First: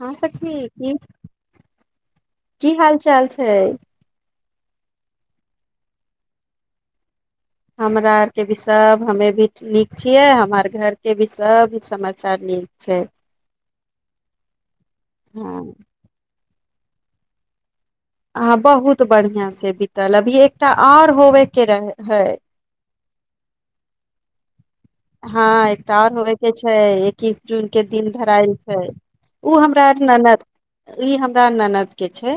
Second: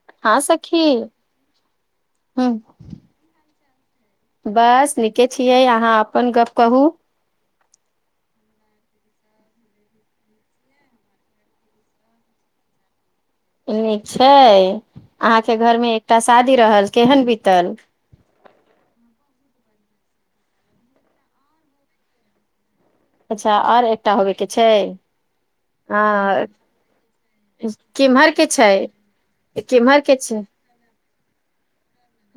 हँ सखी ककि ह की हाल चाल छै बस नीके छियै अहाँ अपन गप कहू हमरा आरके भी सभ हमे भी नीक छियै हमारर घरके भी सभ समाचार नीक छै नीक छै अहाँके हँ घरमे एकटा शादी रहल केहन बीतल अहाँ बहुत बढ़िआँ से बीतल अभी एकटा आर होबयके रहै है अच्छा आर एकटा होबेय कें हँ एकटा आओर होबय के छै एकैस जून के दिन धराय छै ओ हमरा आर केम्हर के ननद छै ई हमरा ननद के छै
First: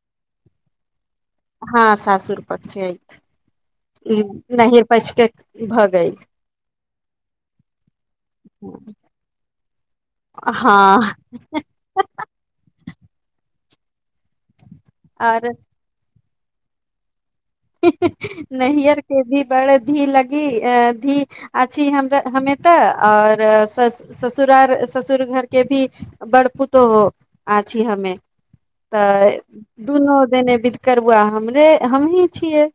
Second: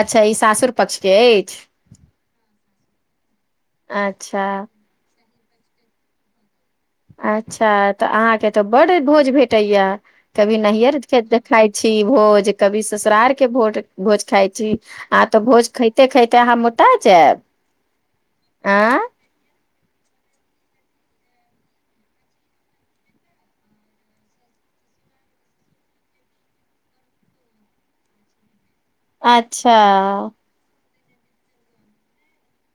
अच्छा ई सासुर पक्ष के अछि हँ सासुर पक्ष आ ई अच्छा नैहर पक्ष कें भऽ गेल अच्छा तऽ अहाँके तऽ बड भोज भेट टया कभी नैहर हँ कें खााय छी भोज कभी ससुरार के भोट भोज खााय छी आ आओर त भोज खाते खाते तऽ अहाँ ओत जायब हुँ हुँ ह नैयर आँ के भी बड़ धी लगी अं भी हमे तऽ और ससुरार ससुर घर के भी बड़ पुतोह आ छी हमे तऽ अच्छा दुनू दने भ करबुआ हमरे हमहिं छियै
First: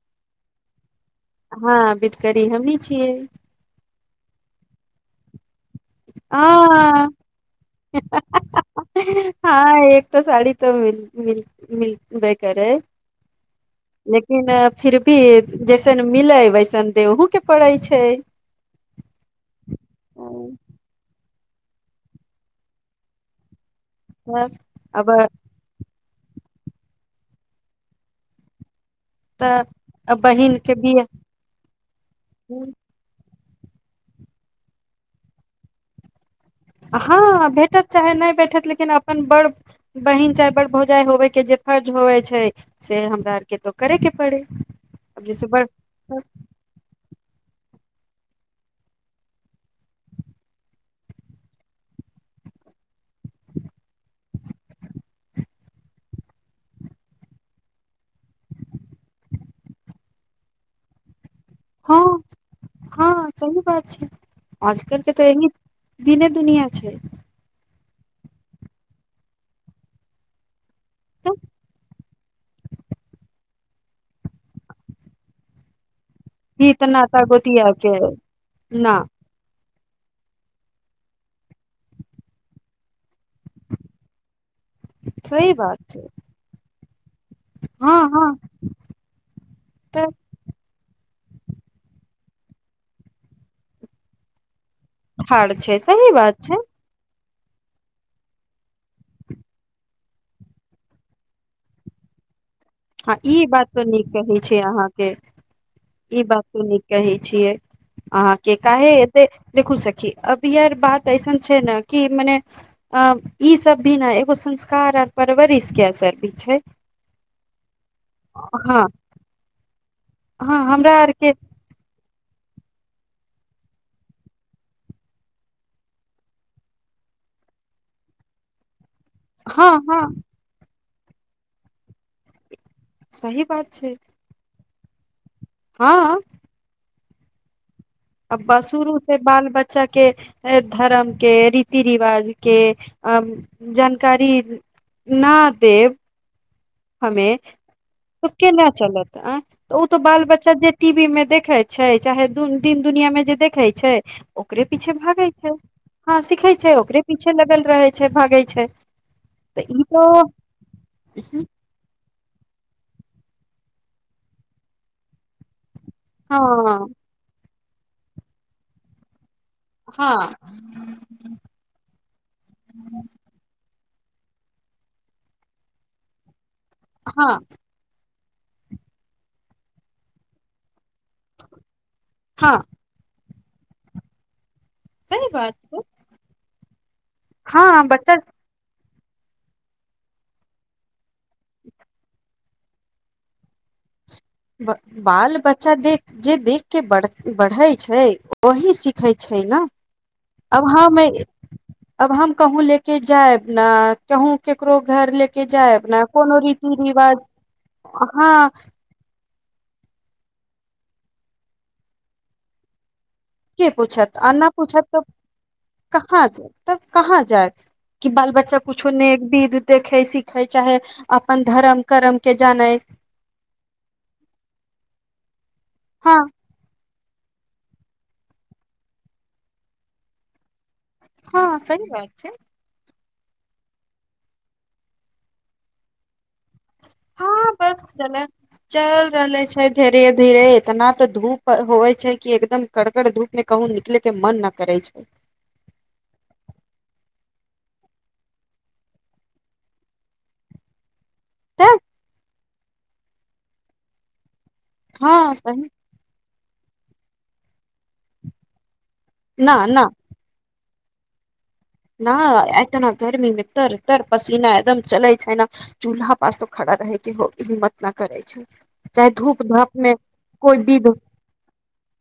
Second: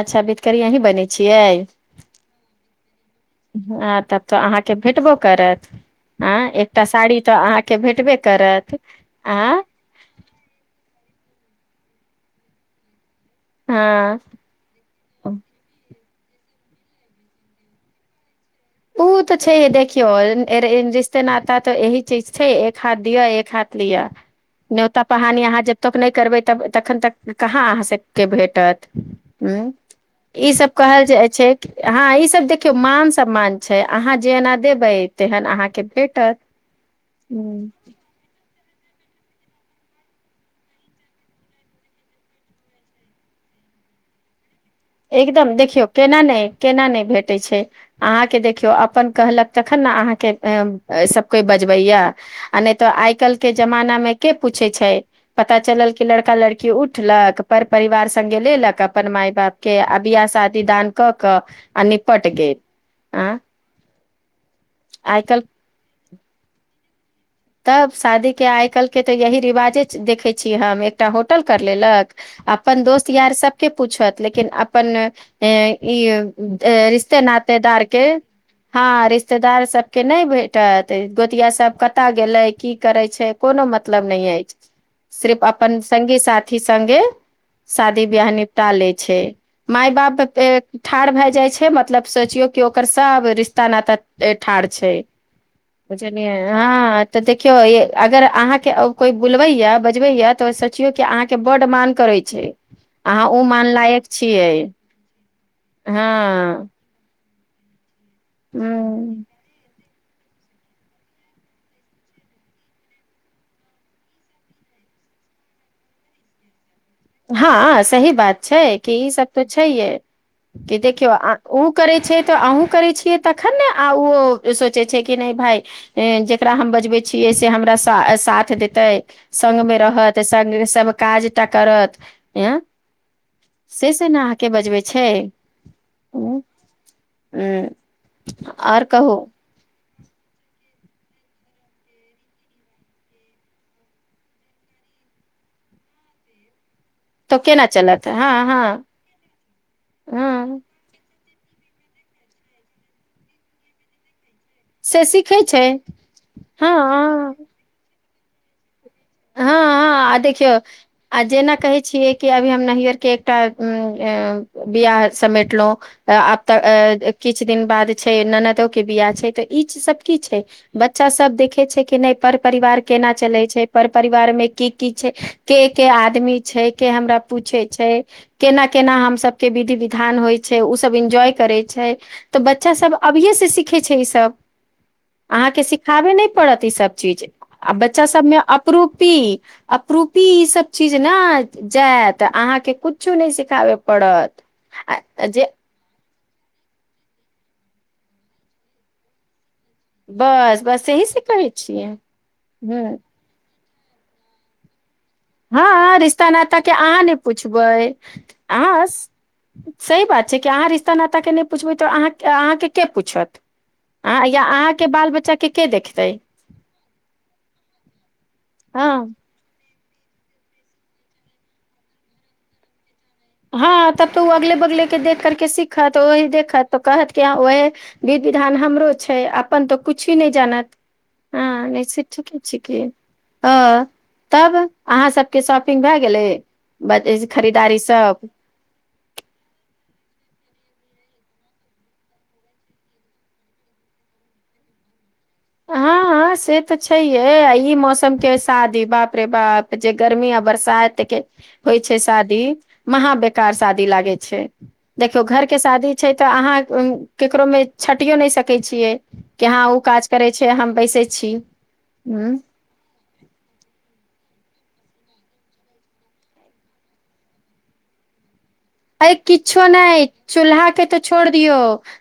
अच्छा विधकरी अही बनै छियै हँ बिधकरी हमही छियै ह तब तऽ अहाँके भेटबो करत आँ एकटा सााड़ी तऽ आँ हँ ह ह हाँ एक त साड़ी तऽ म मिल मिलब करे हँ लेकिन फिर भी जैसे जैसन मिले वैसन देहु के पड़ै छै ओ तऽ छै देखियौ अ, रिश्ते नाते तऽ ट यही चीज छै एक हाथ दियअ एक हाथ लियअ तब न्यौता अब पहानी यहाँ जब तक नहि करबै तब तखन तक कहाँ अहाँ सबके भेटत ह तऽ ई बहिन सब के बियाह कहल जाइ छै हँ ई सब देखियौ मान सब मान छै अहाँ जे एना देबै तेहन अहाँके भेटत हँ हूँ भेटत चाहे नहि भेठत लेकिन लेकिन अपन बड़ बहिन चाहे बड़ भौजाइ होबे के जे फर्ज होवे छै से हमरा आर के तो करे के पड़ी एकदम देखियौ केना नहि केना नहि भेटैत छै अहाँके देखियौ अपन कहलक तखन ने अहाँके सभ कोइ बजबैया आ नहि तऽ आइ कल्हि के जमाना मे के पूछैत छै पता चलल कि लड़का लड़की उठलक पर परिवार सङ्गे लेलक अपन माय बाप के अबियाह शादी दान क हँ हँ आँ सही बात छै आजकल के आइ तऽ काल्हि एह दिनेे दुनिया छै तब शादी के आइ कल् के तऽ यही रिवाजे देखे छीियै हम एकटा तऽ होटल कर लेलक अपन दोस्त यार सब के पूछत लेकिन अपन अ ई ई तऽ रिश्ते नाता गोतिया नातेदार के न हँ रिश्तेदार सब के नहि भेटत गोतिया सब क कतह गेलै की करै छै कोनो मतलब नहि अछि सिर्फ सही बात अपन छै सङ्गी साथी सङ्गे हँ शादी बियाह हँ निपटा ले छै मााय तऽ बाप ठाढ़ भए जा जा छै मतलब सोचियो कि ओकर सब रिश्ता नाता ठाढ़ छै ठार छै सही बात छै हाँ तऽ देखियौ अगर अहाँके कोइ बुलबैया बजबै या तऽ सोचियो कि अहाँके बड्ड मान करे छै हँ अहाँ ओ ई मान बात तो लायक नीक कहै छै छियै अहाँ के ई बात तो हँ नीक कही छै छियै अहाँ कें काहे ह एतेक देखु सखी अभी आर बात अऐसन छै ने कि मने अ ई सब भी ने एगो संस्कार आर परवरिश के असर भी छै हँ सही बात छै हँ कि ई सब तो छैे हँ कि हमरा देखियौ आरके ओ करे छै तऽ अहुूँ करै छियै तखन ने आ ओ सोचै छै कि नहि भाय जेकरा हम बजबै छियै से हमरा सा साथ देतै हँ सगमे हँ रहत संग स काजटा करत आँ सही बात छै से से ने अहाँके बजबै छै छै हँ हुँ अब सुरु से बाल बच्चा के के धर्म के रीति रिवाज के अ जानकारी न देब हमे तो केना चलत त हँ केना हँ चलत अ ओ तऽ बाल बच्चा हँ जे टीवी मे देख देखै छै चाहे दू तीन दुनिया मे जे देखै छै ओकरे पीछे से भागे सीखै छै हँ सिखे छै ओकरे हँ पीछे लगल रहे छै छै भागै छै हँ तऽ ई हँ तो आ देखिय आ जे न कहै छिय कि अभी हम नैहर के एकटा बिियाह समेटलहुँ आब त हँ किछु किछु दिन बाद छै ननदो के बिआाह छै त ई सब हँ की छै बच्चा सब देखे छै कि नहि पर परिवार केना चले छै पर परिवार मे की की छै के के आदमी छै के हमरा हँ पूछे छै केना केना हम सब के विधि विधान होय छै उ सब एन्जॉय करे छै तऽ हँ बच्चा सब अबिय से सीखै छै ई सब सही बात अहाँके छै सिखाबे नहि पड़त ई सब चीज आ बच्चा सभमे आपरूपी आपरूपी ई सब चीज नहि जायत अहाँकें कुछु न सिखाबे बाल बच्चा देख जे देख के बढ़ै छै वही सिखैत छै ने बस अब बस हम यही से कहै छियै अब हम कहुँ ह लेके जायब न कहहूँ केकरो घर लेके जायब हँ ने रिश्ता कोनो न त के रीति अहाँ ने रिवाज पुछबै हँ आ सही बात छै कि अहाँ रिश्ता नाताके नहि पुछबै तऽ अहाँ अहाँके के पूछत के पूछत अहाँ आ या नहि पूछत अहाँके तब बाल बच्चा के के देखतै कहाँ जा तब कहाँ जायत कि बाल बच्चा कुछो हँ ने बिध देखै सिखै चाहे अपन धर्म करम के जानै हँ तब तो ओ अगले बगले के देख करके सीखत हँ ओही देखत तो कहत क्य ओहे विध विधान हमरो छै अपन तऽ कुछी नहि जानत हँ सही नस बात छै छिक छिक ह तब अहाँ सबके शॉपिंग भए गेलै बजारे से हँ खरीदारी बस चले सब चल रहले छै धीरे धीरे इतना तऽ धूप होइ छै कि एकदम कड़गड़ धूप मे कहुूँ निकले के मन न करै छै हँ हँ से तऽ छैहे आ ई मौसमके शादी बाप रे बाप जे गर्मी आ बरसाातके होइ तऽ छै शादी महा बेकार शादी लागे छै देखियौ हँ घरके सही शादी छै तऽ अहाँ केकरोमे छटियो नहि सकै छियै के न अहाँ उ न काज करै छै हम बैसै छी न हूँ एत ने गर्मीमे तर तर पसीना एकदम चले छै चूल्हा पास त खड़ा रहके हो हिम्मत न करै छै चाहे अ धूप किछो धाप मे नहि कोइ चूल्हा के विध तो छोड़ दियो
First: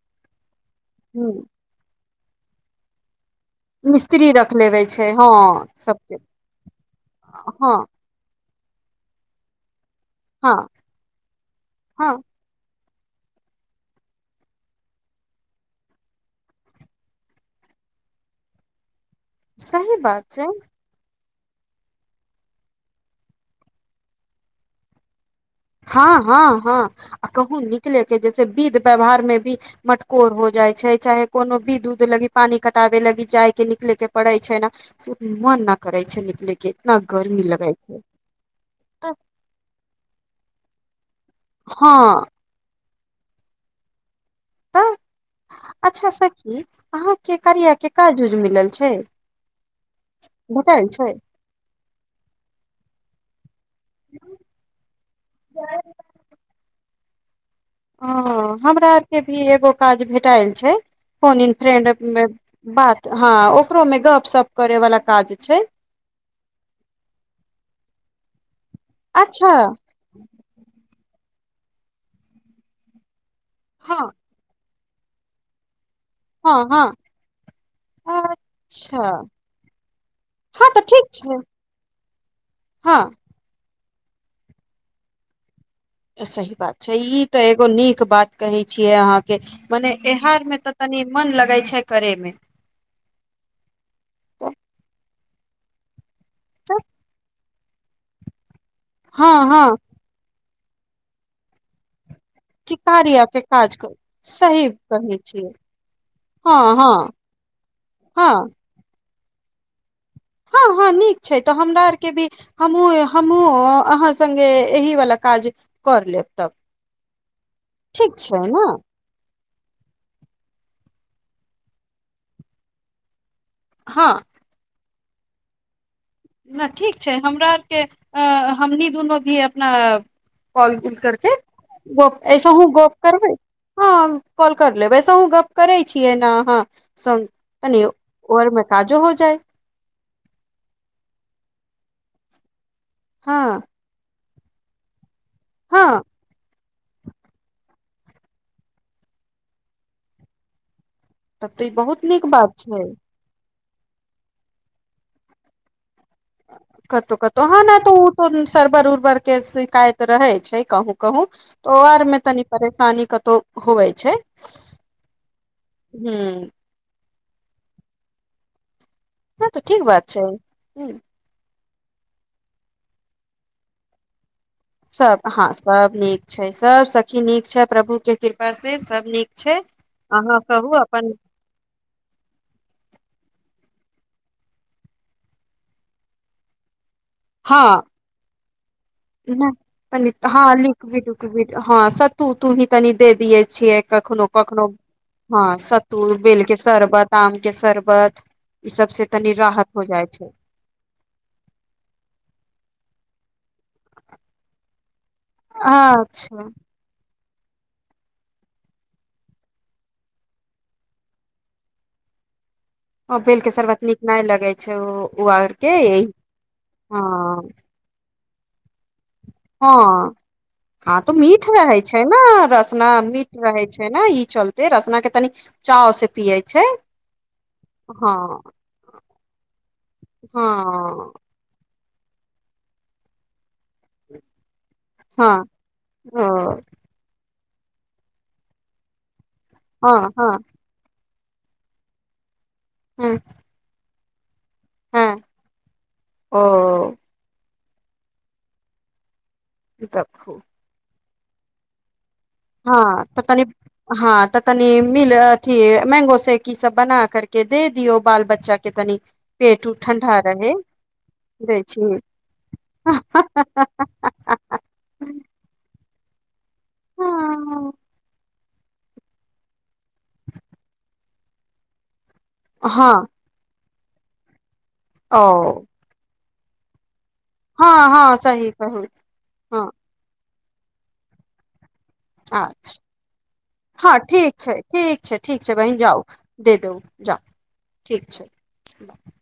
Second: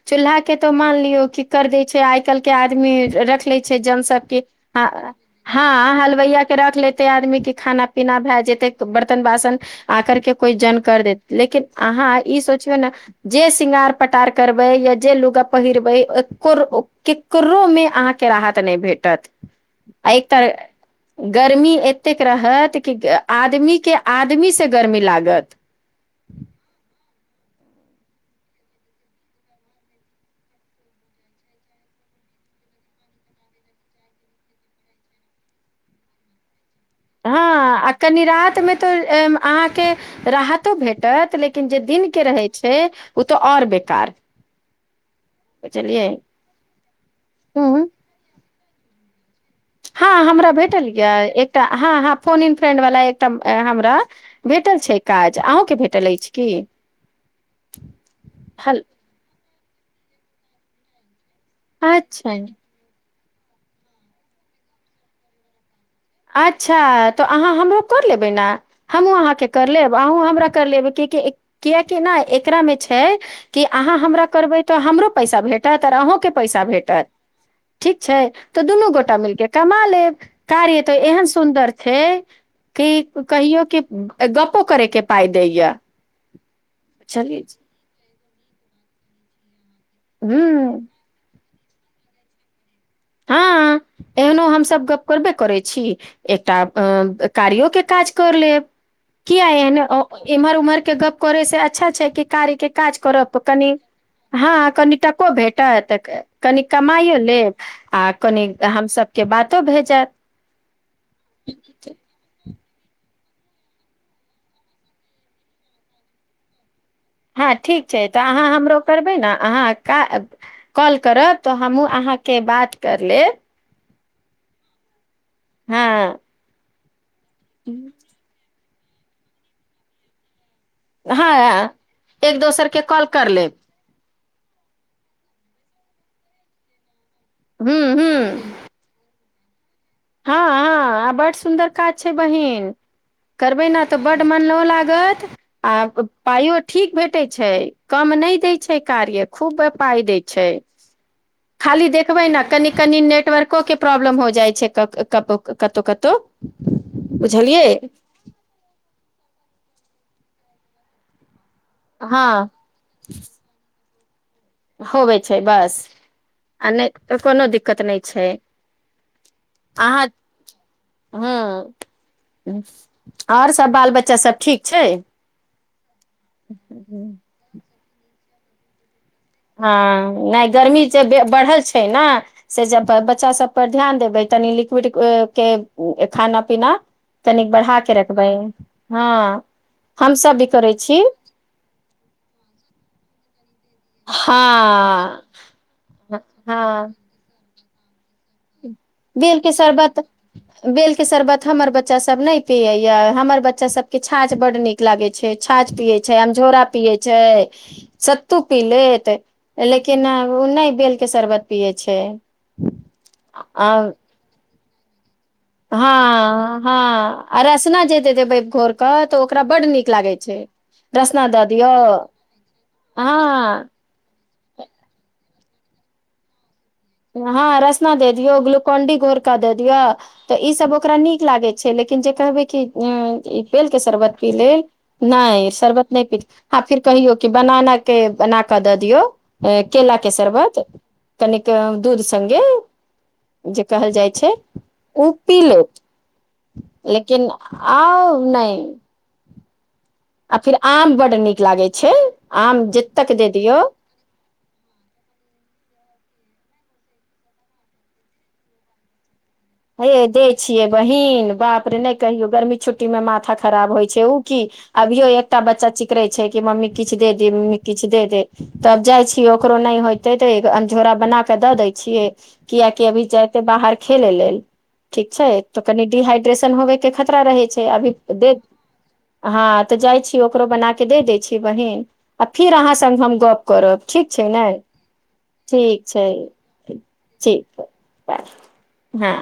चूल्हा के तो मान लियो की ह कर दै छै आइ कल के आदमी रख ले छै जन मिस्त्री सबके रख लेबे छै हँ सबके हलवइय के रख लेते आदमी के खाना हँ पीना भए जेते बर्तन बासन आ करके कोइ हँ जन कर दे लेकिन अहाँ हँ ई सोच ने जे शृंगार पटार करबे या जे लुगा पहिरबे केकरो में अहाँ के राहत नहि भेटत सही आ बात छै तर गर्मी एतेक रहत कि आदमीके आदमी से गर्मी लागत हँ हँ हँ आ कहू निकलेके जैसे विध व्यवहारमे भी मटकोर हो जाइ छै चाहे कोनो बिध उध लगी पानि कटाबे लागी जायके निकले के पड़ैत छै ने से मन न करै छै निकलेके हँ आ कनि रतिमे तऽ अहाँके राहत त भेट भएटत लेकिन जे दिन के हँ रहै छै ओ तऽ आऔर बेकार तऽ बुझलियै अच्छा सखी अहाँके कर्या ह के काज जूज मिलल छै हँ हमरा भेटल यए एकटा हँ हँ फोन इन फ्रेंडवला एकटा हमरा भेटल छै काज अहूँकेँ भेटल अछि की हँ हल हमरा आरके भी ओ काज भेटाल छै फोनन फ्रेंड अच्छा बात हँ ओकरोमे गपशप करै वला काज छै अच्छा तऽ अहाँ हमरो कर लेबै ने हमहूँ अहाँके अच्छा कर लेब अहूँ हमरा कर लेबै क कियकि ने एकरा मे छै की अहाँ हँ हमरा करबै तऽ हमरो पैसा भेटत अहुँ के हँ पैसा हँ भेटत ठीक छै तऽ दुनू अच्छा गोटा मिलके कमा लेब हँ तऽ कार्य ठीक केहएन छै सुन्दर छैे कि हँ कहियो के गपो करे के पााय दैया सही बात छै ई चलिय तऽ एगो नीक बात कहै छियै अहाँके मने एहार में ते हूँ तनी मन लगे छै करेमे हँ एहनो हमसभ गप करबे करै छी एकटा अ कारियो के काज कर लेब हँ किया हँ एहने एम्हर उमर के गप करे से अच्छा छै कि कार्या के कि काज कार्या करब के काज कनि करू सही हँ कनि कहै टको छियै भेटत कनि हँ हँ कमाइयो लेब आ कनि हँ हमसब सबके बातो भेए जायत हँ हँ नीक छै तऽ हमरा आरके भी हमूँ हमहुूँ अहाँ संगे एहि वला काज कर लेब तब हँ ठीक छै तऽ अहाँ हमरो करबै ने अहाँ कॉल करब तऽ हमहूँ अहाँके बात कर लेब हाँ हँ ठीक हमरा आरके हमनी दुनू भी अपना कॉल गूल करके हँ गप एक ऐसा ह दोसर के गप कॉल कर करबै लेब हँ कॉल कर लेब वैसेहुँ गप्प करै छियै ने अहाँ सङ्ग हू कनि हू घर मे काजो हो जाइत हँ हँ आ बड सुन्दर काज छै बहिन हँ करबै न तऽ बड त मन न लागत हँ आब पइओ ठीक भेटै छै कम नहि दै छै कार्य खूब पाइ दै छै तब तऽ ई खाली बहुत नीक देखबै ने बात कनि छै कनि नेटवर्क के प्रॉब्लम हो जाइ छै कब क त कतो कतहु कतहु हँ न तऽ ओ तो सरबर उरबर के शिकायत रहै छै कहू कहूँ त ओ आर में हँ तनी परेशानी कतौ हवे छै होब छै बस ह आ तऽ कोनो दिक्कत नहि छै हँ तऽ ठीक अहाँ बात छै ह हूँ आओर सब बाल बच्चा सब ठीक छै सब हँ सब नीक छै सब सखी नीक छै प्रभु के कृपा से सब नीक छै हँ अहाँ नहि कहू गर्मी जे अपन बढ़ल छै ने से ज बच्चा सभ पर ध्यान देबै तनी लिक्विड के खाना पीना तनिक बढ़ााक रखबै हँ नहि तनी हमसभ भी हँ करै छी लिक्विड उकविड हँ स तू तू ही तनी दे दिय छियै कखनो कखनो हँ हँ सत्तू बेलके हँ शर्बत आम कें सरबत बेल शरबत बेलके शरबत हमर बच्चासभ नहि पियैए हमर बच्चा सब के छाछ बड नीक लागे छै छ छाछ पिये छै अच्छा अमझोरा पिये छै सत्तू पी लेत लेकिन ओ नहि बेलके शरबत पियै छै ओ बेल आ सर्वत नीक नहि लगे छै छउ हँ हँ अ रसना जे देदै बैय घोरका हँ हँ तो रसना दऽ मीठ दियौ रहे छै ने रसना मीठ हँ रहै छै ने ई चलते रसना के तनि चाव से पियै छै हँ रसना द दियऔ हँ ग्लुकोन डी घोरका द दियौ तऽ ईसभ ओकरा हँ नीक लागैत छै लेकिन जे कहबे क अ ई पेल के शर्बत पी लेल हँ नहि सर्वत नहि प ओ हा फिर कहि य कि बनाना के बना कऽ दऽ दियौ अ केल हँ के हँ शरबत तनि दूरसङ्गे ह जे कह जाइत छै हँ ी लोक ओ लेकिन आ नहि आ देखू फिर आम बड़ नीक लागै छै आम हँ जतेक त दे तनी दियौ हँ तऽ तनी मीिलथी मैंगो से ईी सब बना करके दे दियौ बाल बच्चा के तनि पेट उट हे ठंडा दै रहे छियै बहिीन दै बाप रे छी नहि कहियो गर्मी छुट्टी में माथा खराब होइ छै ओ की अभियो एकटा बच्चा चिक रहै छै कि मम्मी किु दे दे मम्मी हँ किछ दे दे तब जाइ छीियै ओकरो नहि होते तऽ अंझोरा बना क दऽ दै छियै किया हँ क अभी जायते बाहर खेलै लेल ठीक छै तऽ ओ कनिडिहाइड न होे के खतिर रहै छै हँ अभी हँ सही कहू हँ तऽ जाइ छी ओकरो बना के दे दै छीै बहिन आ फेर अहाँ अच्छा सङ्ग हम गप करब हँ ठीक छै ने ठीक छै बहिन ठीक जाउ छै दे ठीक दू जाउ छै ठीक ब छै हँ